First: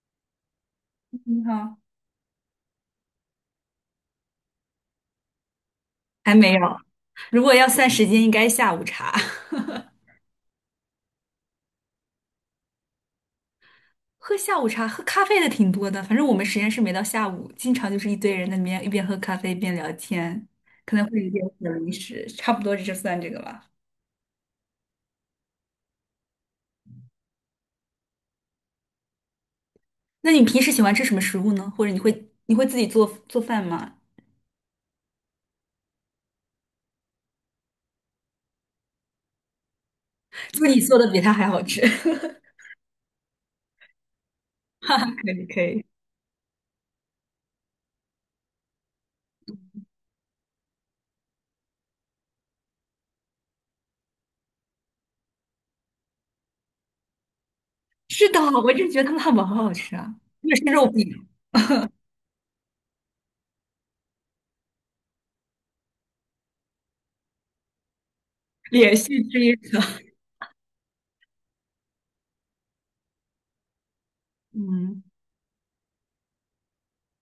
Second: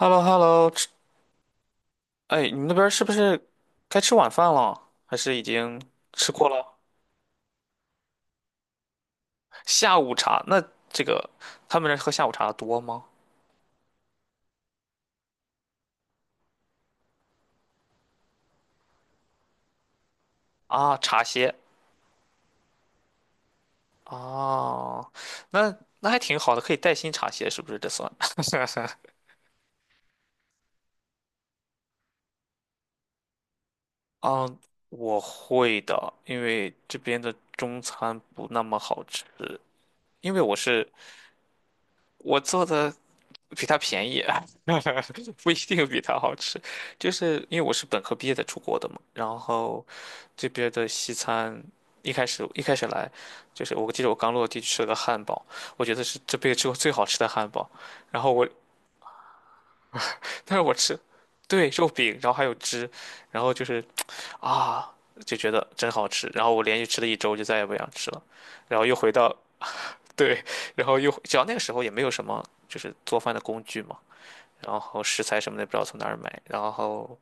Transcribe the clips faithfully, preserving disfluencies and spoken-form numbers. h e l l o h e l l o 吃，你好，哎，你们那边儿是不是该吃晚饭了？还是已经吃还过没有。了？如果要算时间，应该下午茶。下午茶，那这个他们那儿喝下午茶的多吗？喝下午茶，喝咖啡的挺多的。反正我们实验室没到下午，经常就是一堆人在那边一边喝咖啡一边聊天，啊，可能会茶有一点歇小零食，差不多就算这个吧。啊，那那还挺好的，可以带薪茶歇，是不是？这算？那你平时喜欢吃什么食物呢？或者你会你会自己做做饭吗？嗯，我会的，因为这边的中餐不那么好吃，因为我就你是做的比他还好吃，我做的比它便宜。可 以不一可以。定比它好吃。就是因为我是本科毕业在出国的嘛，然后这边的西餐一开始一开始来，就是我记得我刚落地吃了个汉堡，我觉得是这辈子吃过最好吃的汉堡。然是后的，我，我就觉得他们汉堡好好吃啊，那但是是我肉吃，饼，对，肉饼，然后还有汁，然后就是啊，就觉得真好吃。然后我连续吃了一周，就再也不想吃了。然后又连回续到，吃一个。对，然后又，只要那个时候也没有什么就是做饭的工具嘛。然嗯，后食材什么的不知道从哪儿买，然后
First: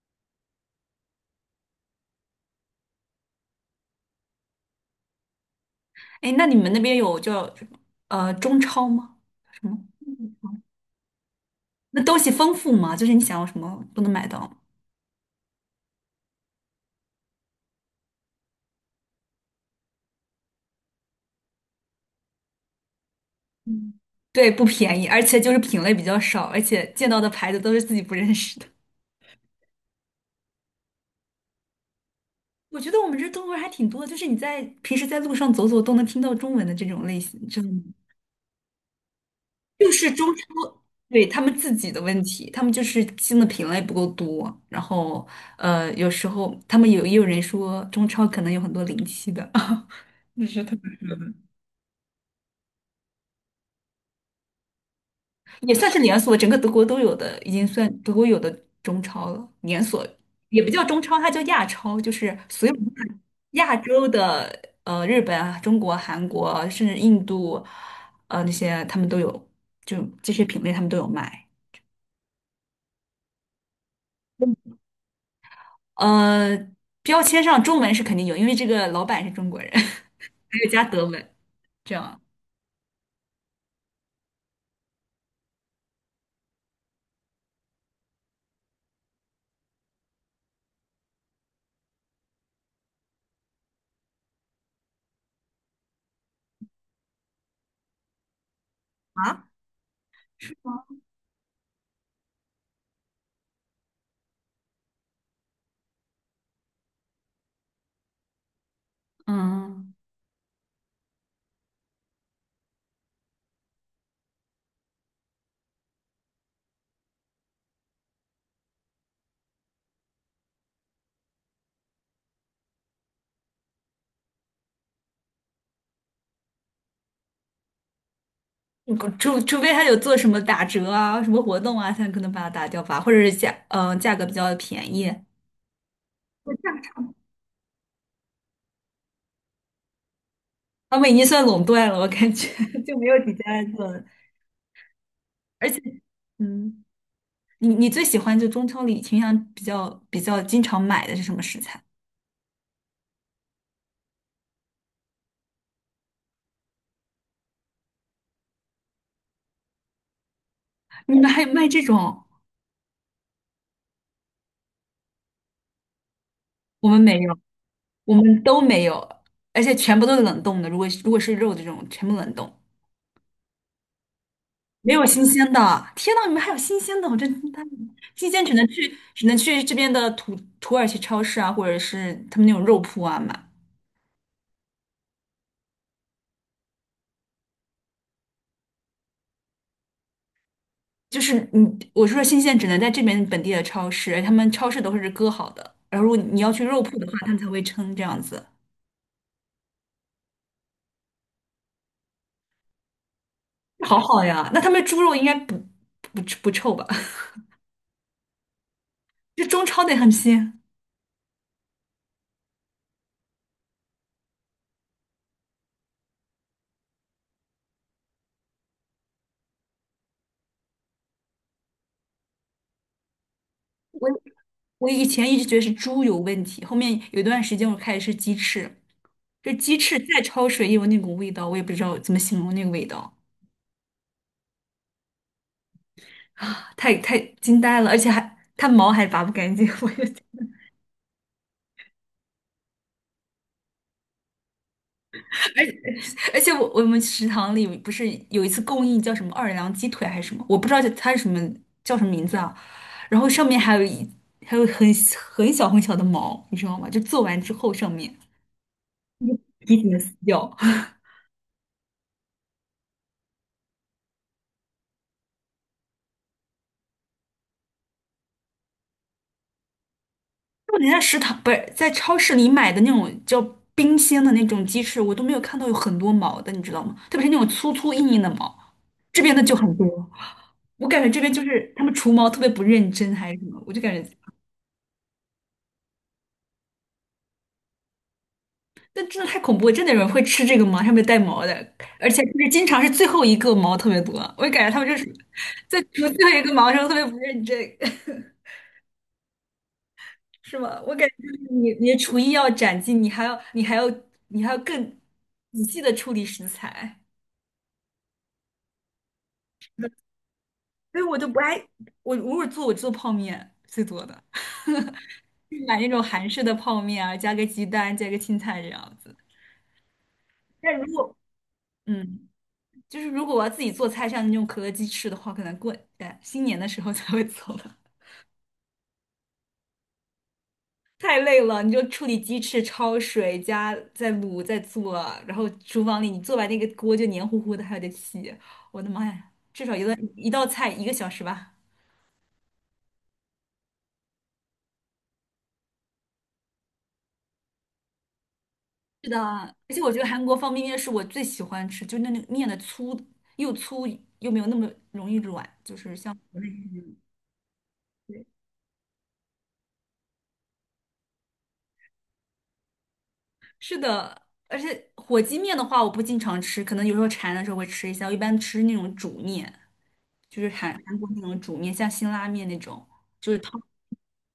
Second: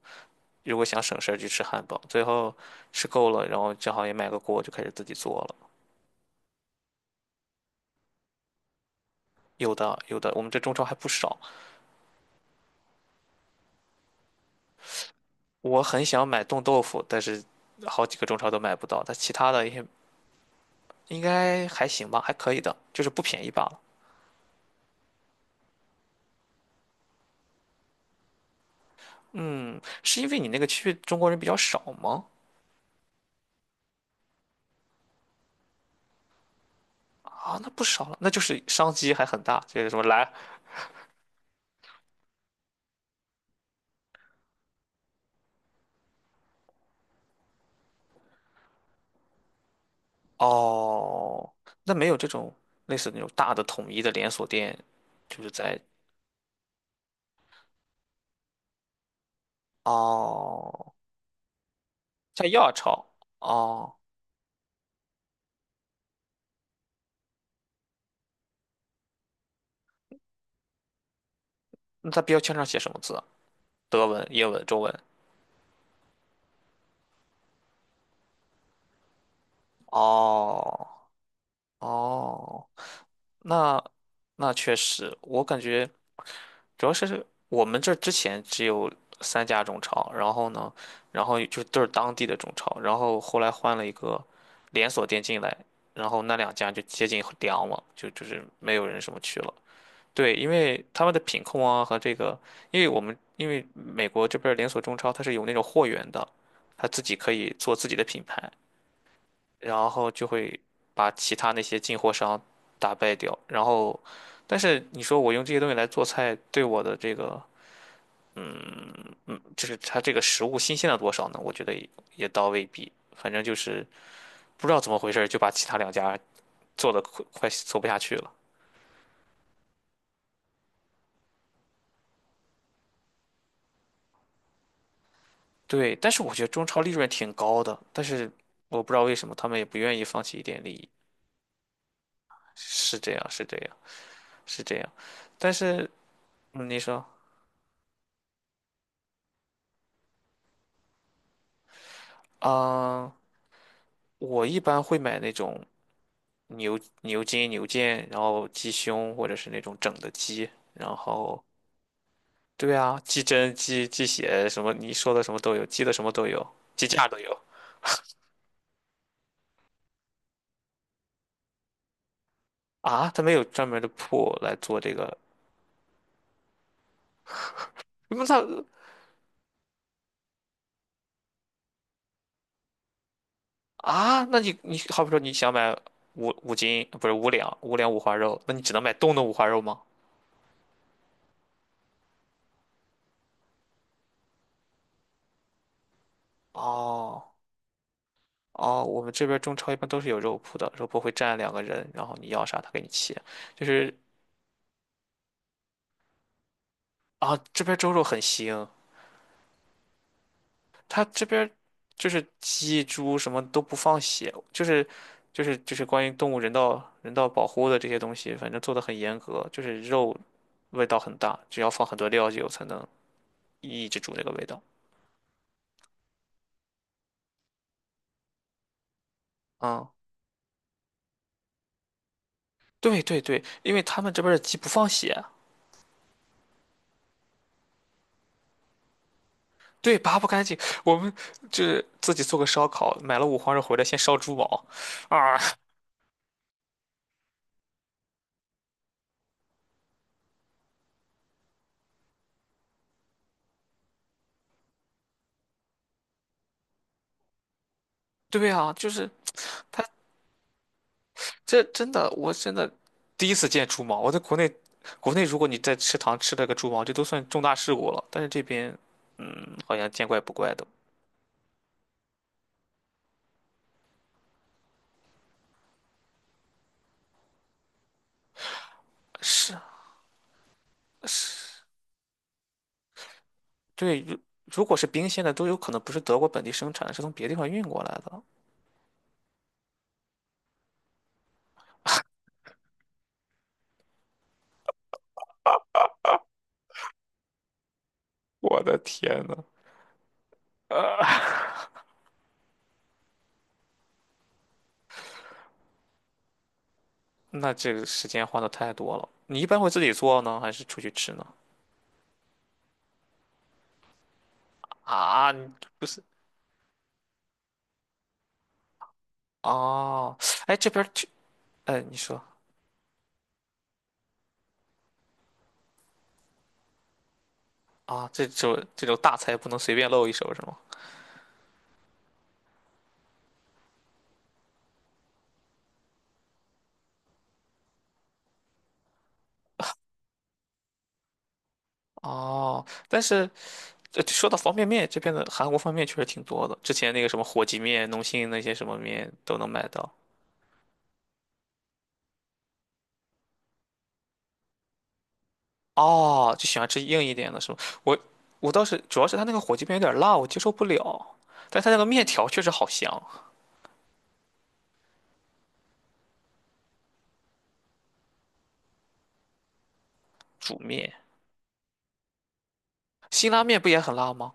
如果想省事儿就吃汉堡，最后吃够了，然后正好也买个锅就开始自己做了。哎，那你们那边有叫呃中超吗？什有么？的有的，我们这中超还不少。那东西丰富吗？就是你想要什么都能买到吗？我很想买冻豆腐，但是好几个中超都买不到。但其他的也应该还行吧，还可以的，就是不便宜罢了。嗯，对，不便宜，而且就是品类比较少，而且见到的牌子都是自己不认识的。是因为你那个区域中国人比较少吗？我觉得我们这中国人还挺多的，就是你在平时在路上走走都能听到中文的这种类型，啊，知那道吗？不少了，那就是商机还很大。就是就什么是中来超，对，他们自己的问题，他们就是新的品类不够多，然后呃，有时候他们有也有人说中超可能有很多临期的，就是他哦，那没有这种类似那种大的统一的连锁店，就是也在算是连锁，整个德国都有的，已经算德国有的中超了。连锁也不叫哦，中超，它叫亚超，就是在所亚有超。亚哦，洲的，呃，日本啊、中国、韩国啊，甚至印度，呃，那些他们都有，就这些品类他们都有卖。那它标签上写什么字啊，德文、英文、中文。呃，标签上中文是肯定有，因为这个老板是中国人，还有加哦德文，这样哦，那那确实，我感觉主要是我们这儿之前只有三家中超，然后呢，然后就都是当地的中超，然后后来换了一个连锁店进来，然后那两家就接近凉了，就就是没有人什么去啊？了。对，因是吗？为他们的品控啊和这个，因为我们因为美国这边儿连锁中超它是有那种货源的，它自己可以做自己的品牌，然嗯。后就会把其他那些进货商打败掉。然后，但是你说我用这些东西来做菜，对我的这个，嗯嗯，就是它这个食物新鲜了多少呢？我觉得也也倒未必，反正就是不知道怎么回事儿就把其他两家做的快快做不下去了。除除非他有做什么打折啊、什么活动啊，才可能把它打掉吧，或者是价嗯、呃价格比较便宜，对，但是我觉得中超利润我挺高的，但是我不知道为什么他们也不愿意放弃一点利益。他们已经算垄断了，我感觉 就是没这有样，几是家这在样，做了。是这样。但而且，是嗯你嗯，说，你你最喜欢就中超里倾向比较比较经常买的是什么食材？啊，我一般会买那种牛牛筋、牛腱，然后鸡胸或者是那种整的鸡。然你们后还有卖这种？对啊，鸡胗、鸡鸡血什么，你说的什么都有，鸡的什么都有，鸡我们架都没有有，我们都没有，而且全部都是冷冻的。如果如果是肉这种，全部冷冻，啊。它没有专门的铺来做没这有个。新鲜的。天呐，你们还有新鲜的？我真惊呆了，那新它鲜只能去只能去这边的土土耳其超市啊，或者是他们那种肉铺啊买。啊，那你你好比说你想买五五斤，不是五两，五两五花肉，那你只能买冻的五花肉吗？就是你，我说新鲜只能在这边本地的超市，他们超市都是割好的，然后如果你要去肉铺的话，他哦们才会称这样子，哦，我们这边中超一般都是有肉铺的，肉铺会站两个人，然后你要啥他给你切。就是好好呀。那他们猪肉应该不不不臭吧？啊，这边猪肉很腥。这中超得很鲜。他这边就是鸡猪什么都不放血，就是就是就是关于动物人道人道保护的这些东西，反正做的很严格，就是肉味道很大，只要放很多料酒才能抑制我住那个味道。我以前一直觉得是猪有问题，后面有一段时间我开始吃鸡翅，这鸡嗯翅再焯水也有那股味道，我也不知道怎么形容那个味对道对对，因为他们这边的鸡不放血。啊，太太惊呆了，而且还它毛还拔不干净，我对，而拔且。不干净。我们就是自己做个烧烤，买了五花肉回来，先烧猪毛。啊，而且我我们食堂里不是有一次供应叫什么奥尔良鸡腿还是什么，我不知道它是什么叫什么名字啊。然后上面还有一还有很很小很小的毛，你知道吗？就做完之后上面 对啊，就是一他点点撕掉。这真的，我真的第一次见猪毛。我在国内，国内如果你在食堂吃了个猪毛，这都算重大事故了。但是这边，嗯，好像见怪不怪的。我连在食堂不是在超市里买的那种叫冰鲜的那种鸡翅，我都没有看到有很多毛的，你知道吗？特别是那种粗粗硬硬的毛，这边的是就很多。我感觉这边就是，是他们除毛特别不认真还是什么，我就感对，觉如如果是冰鲜的，都有可能不是德国本地生产，的，是从别地方运过来的。但真的太恐怖了，真的有人会吃这个吗？上面带毛的，而且就是经常是最后一个毛特别多，我感觉他们就是在除最后一个毛的时候特别不认真，我的天呐！是吗？我感觉就是你你的厨艺要斩进，你还要你还要你还要更仔细的处理食材，那这个时间花的太多了。你一般会自己做呢，还是出去所以吃我呢？就不爱我偶尔做我做泡面最多的，啊，你就是买不那是种韩式的泡面啊，加个鸡蛋，加个青菜这样子。哦，哎，这但边儿如去，果哎，你说嗯，就是如果我要自己做菜，像那种可乐鸡翅的话，可能过呃新年的时候才会做吧。啊，这种这种大菜不能随便露一手是吗？太累了，你就处理鸡翅、焯水加再卤再做，然后厨房里你做完那个锅就黏糊糊的，还有点洗，我的妈呀，一道菜一个小时吧。哦，但是这说到方便面，这边的韩国方便面确实挺多的。之前那个什么火鸡面、农心那些什么是面的，都能买而且到。我觉得韩国方便面是我最喜欢吃，就那那面的粗又粗又没有那么容易软，就是哦，就喜欢吃硬一点的是吗？我我倒是主要是它那个火鸡面有点辣，我接受不了。但它那个面条确实好香。是的。而且火鸡面的话，我不经常吃，可能有时候馋的时候会吃一下，我一般吃那种煮面，就是煮韩面。韩国那种煮面，像辛拉面那种。辛就是拉汤。面不也很辣吗？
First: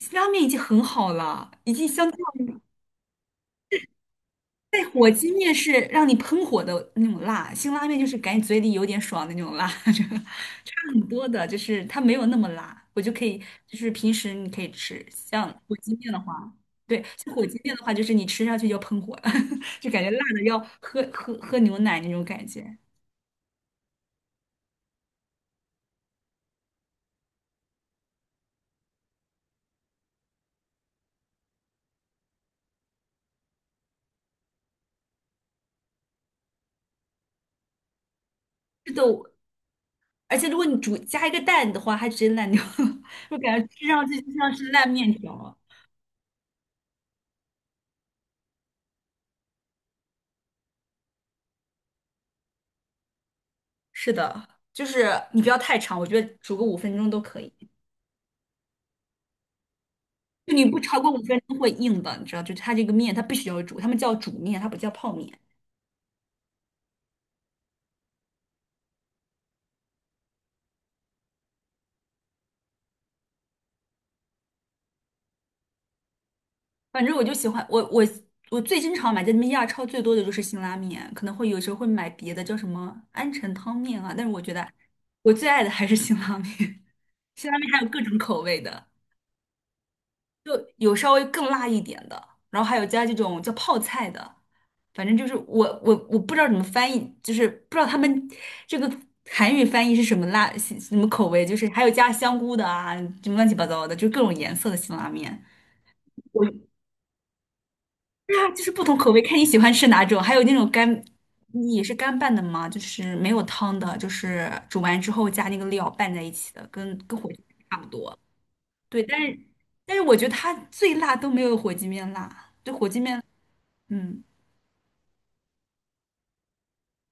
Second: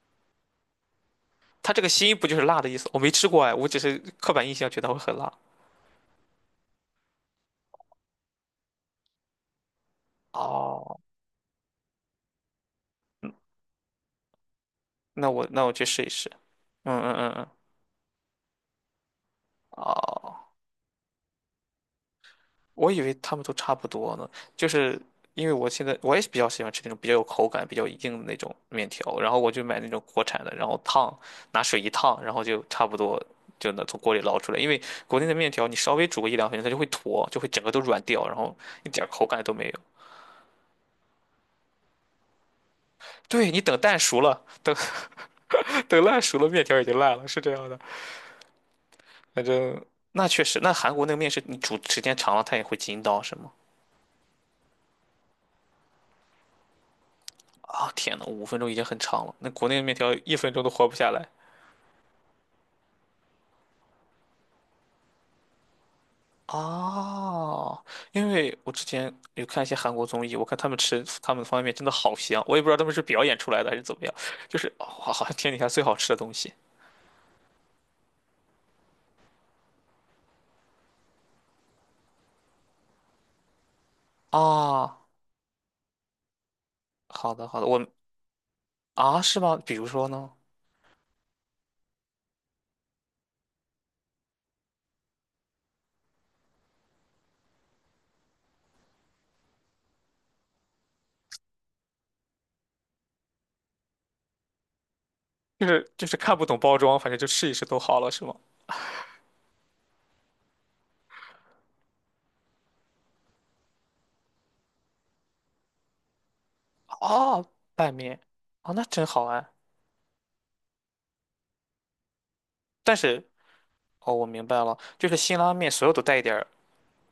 辛拉面已经很好了，它已这经个相辛不就是辣的意思？我没吃过哎，我只是刻板印象觉对得会火很鸡辣。面是让你喷火的那种辣，辛拉面就是感觉嘴里有点爽的那种辣，这个差哦，很多的，就是它没有那么辣，我就可以，就是平时你可以吃，那我像那我火去鸡试一面的试。话，嗯对，嗯嗯像火嗯。鸡面的话，就是你吃下去就喷火了，就感觉辣的哦，要喝喝喝牛奶那种感觉。我以为他们都差不多呢，就是因为我现在我也比较喜欢吃那种比较有口感、比较硬的那种面条，然后我就买那种国产的，然后烫，拿水一烫，然后就差不多就能从锅里捞出来。因为国内的面条你稍微煮个一两分钟，它就会坨，就会整个都软掉，然后一是的，点儿口感都没有。而且如果你煮加一个蛋的话，还直接烂掉了，就对，感你觉等吃蛋上熟去就了，像是等 烂面条。等烂熟了，面条已经烂了，是这样的。反正那确实，那韩国那个面是，你煮时间长了，它也会筋道是吗？是的，就是你不要太长，我觉得煮个五分钟都可以。啊、天呐，五分钟已经很长了，那国内的面条一分就钟你都不活不超下过五来。分钟会硬的，你知道，就是它这个面它必须要煮，他们叫煮面，它不叫泡面。哦，因为我之前有看一些韩国综艺，我看他们吃他们的方便面真的好香，我也不知道他们是表演出来的还是怎么样，就是哇，好好像天底下最好吃的东西。反正我就喜欢我我我最经常买在那边亚超最多的就是辛拉面，可能会有时候会买别的叫什么安城汤面啊，但是我觉得啊！我最爱的还是辛拉面，好 的辛拉好的，面还我有各种口味的。啊是吗？比如说呢？就有稍微更辣一点的，然后还有加这种叫泡菜的，反正就是我我我不知道怎么翻译，就是不知道他们这个韩语翻译是什么辣什么口味，就是还有加香菇的啊，什么乱七八糟的，就各种颜色的辛拉面。就是就是看我不懂包装，反正就试一试都好了是吗？对啊，就是不同口味，看你喜欢吃哪种，还有那种干。你也是干拌的吗？就是没有汤的，就是煮完之后加那个料拌在一起的，跟跟火鸡哦，差不拌多。面，哦那对，真但好是哎，但是我觉得它最辣都没有火鸡面辣，就火但鸡面，是。哦，我嗯，明白了，就是辛拉面所有都带一点儿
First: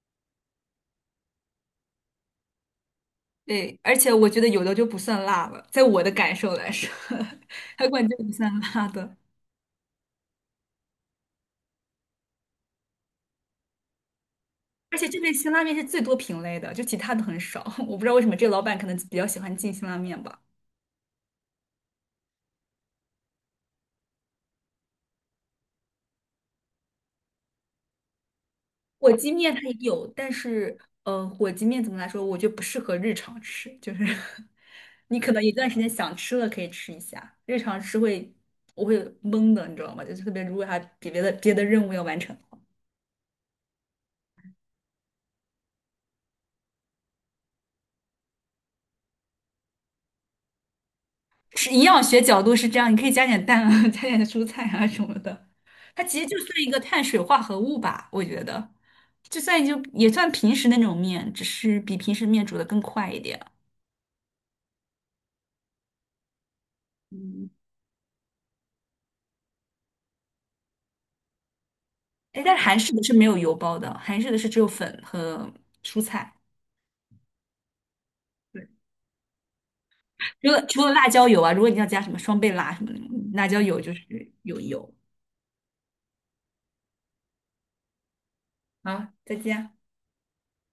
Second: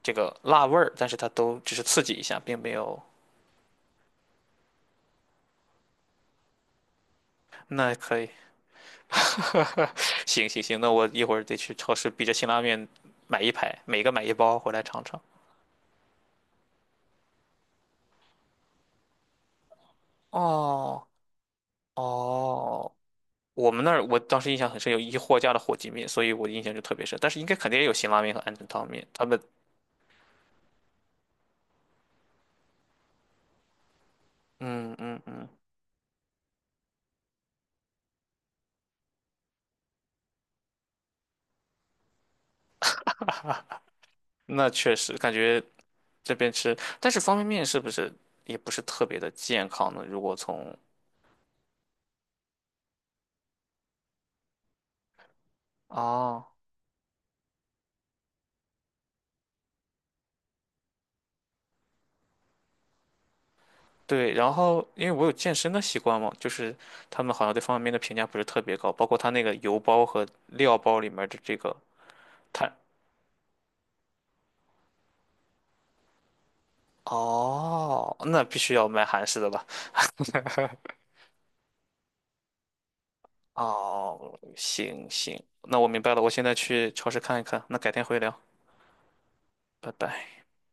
这个辣味儿，但是它都只是刺激一下，并没有。对，而且我觉得有的就不算辣了，在我的感受来说，还那管这可个以，不算辣的。行行行，那我一会儿得去超市逼着辛拉面买一排，每个买一包回来而尝且尝。这边辛拉面是最多品类的，就其他的很少，我不知道为什么这个老板可能比较喜欢进辛拉面吧。哦哦，我们那儿我当时印象很深，有一货架的火鸡面，所以我的印象就特别深。但是应该肯定也有辛拉面和鹌鹑汤面，火他鸡们面它也有，但是呃，火鸡面怎么来说，我觉得不适合日常吃，就是 嗯嗯你可能嗯，一段时间想吃了可以吃一下，日常吃会我会懵的，你知道吗？就特别如果还比别的别的任务要完成的话，那确实感觉这边吃，但是方便面是不是也不是特别的健康呢？如果从是营养学角度是这样，你可以加点蛋啊，加点蔬菜啊什么的，它其实就哦。算一个碳水化合物吧，我觉得，就算就也算平时那种面，只是比平时面煮的更快一点。对，然后因为我有健身的习惯嘛，就是他们好像对方便面的评价不是特别高，包括他那个油包和料包里面的这个哎，但是碳。韩式的是没有油包的，韩式的是只有粉和蔬菜。哦，那必对，须要买韩式的吧？除了除了辣椒油啊，如果你要加什么双倍辣什么的，嗯辣椒油就是哦，有油。行行，那我明白了，我现在去超市看一看，那改天回聊，啊。再见啊。拜拜。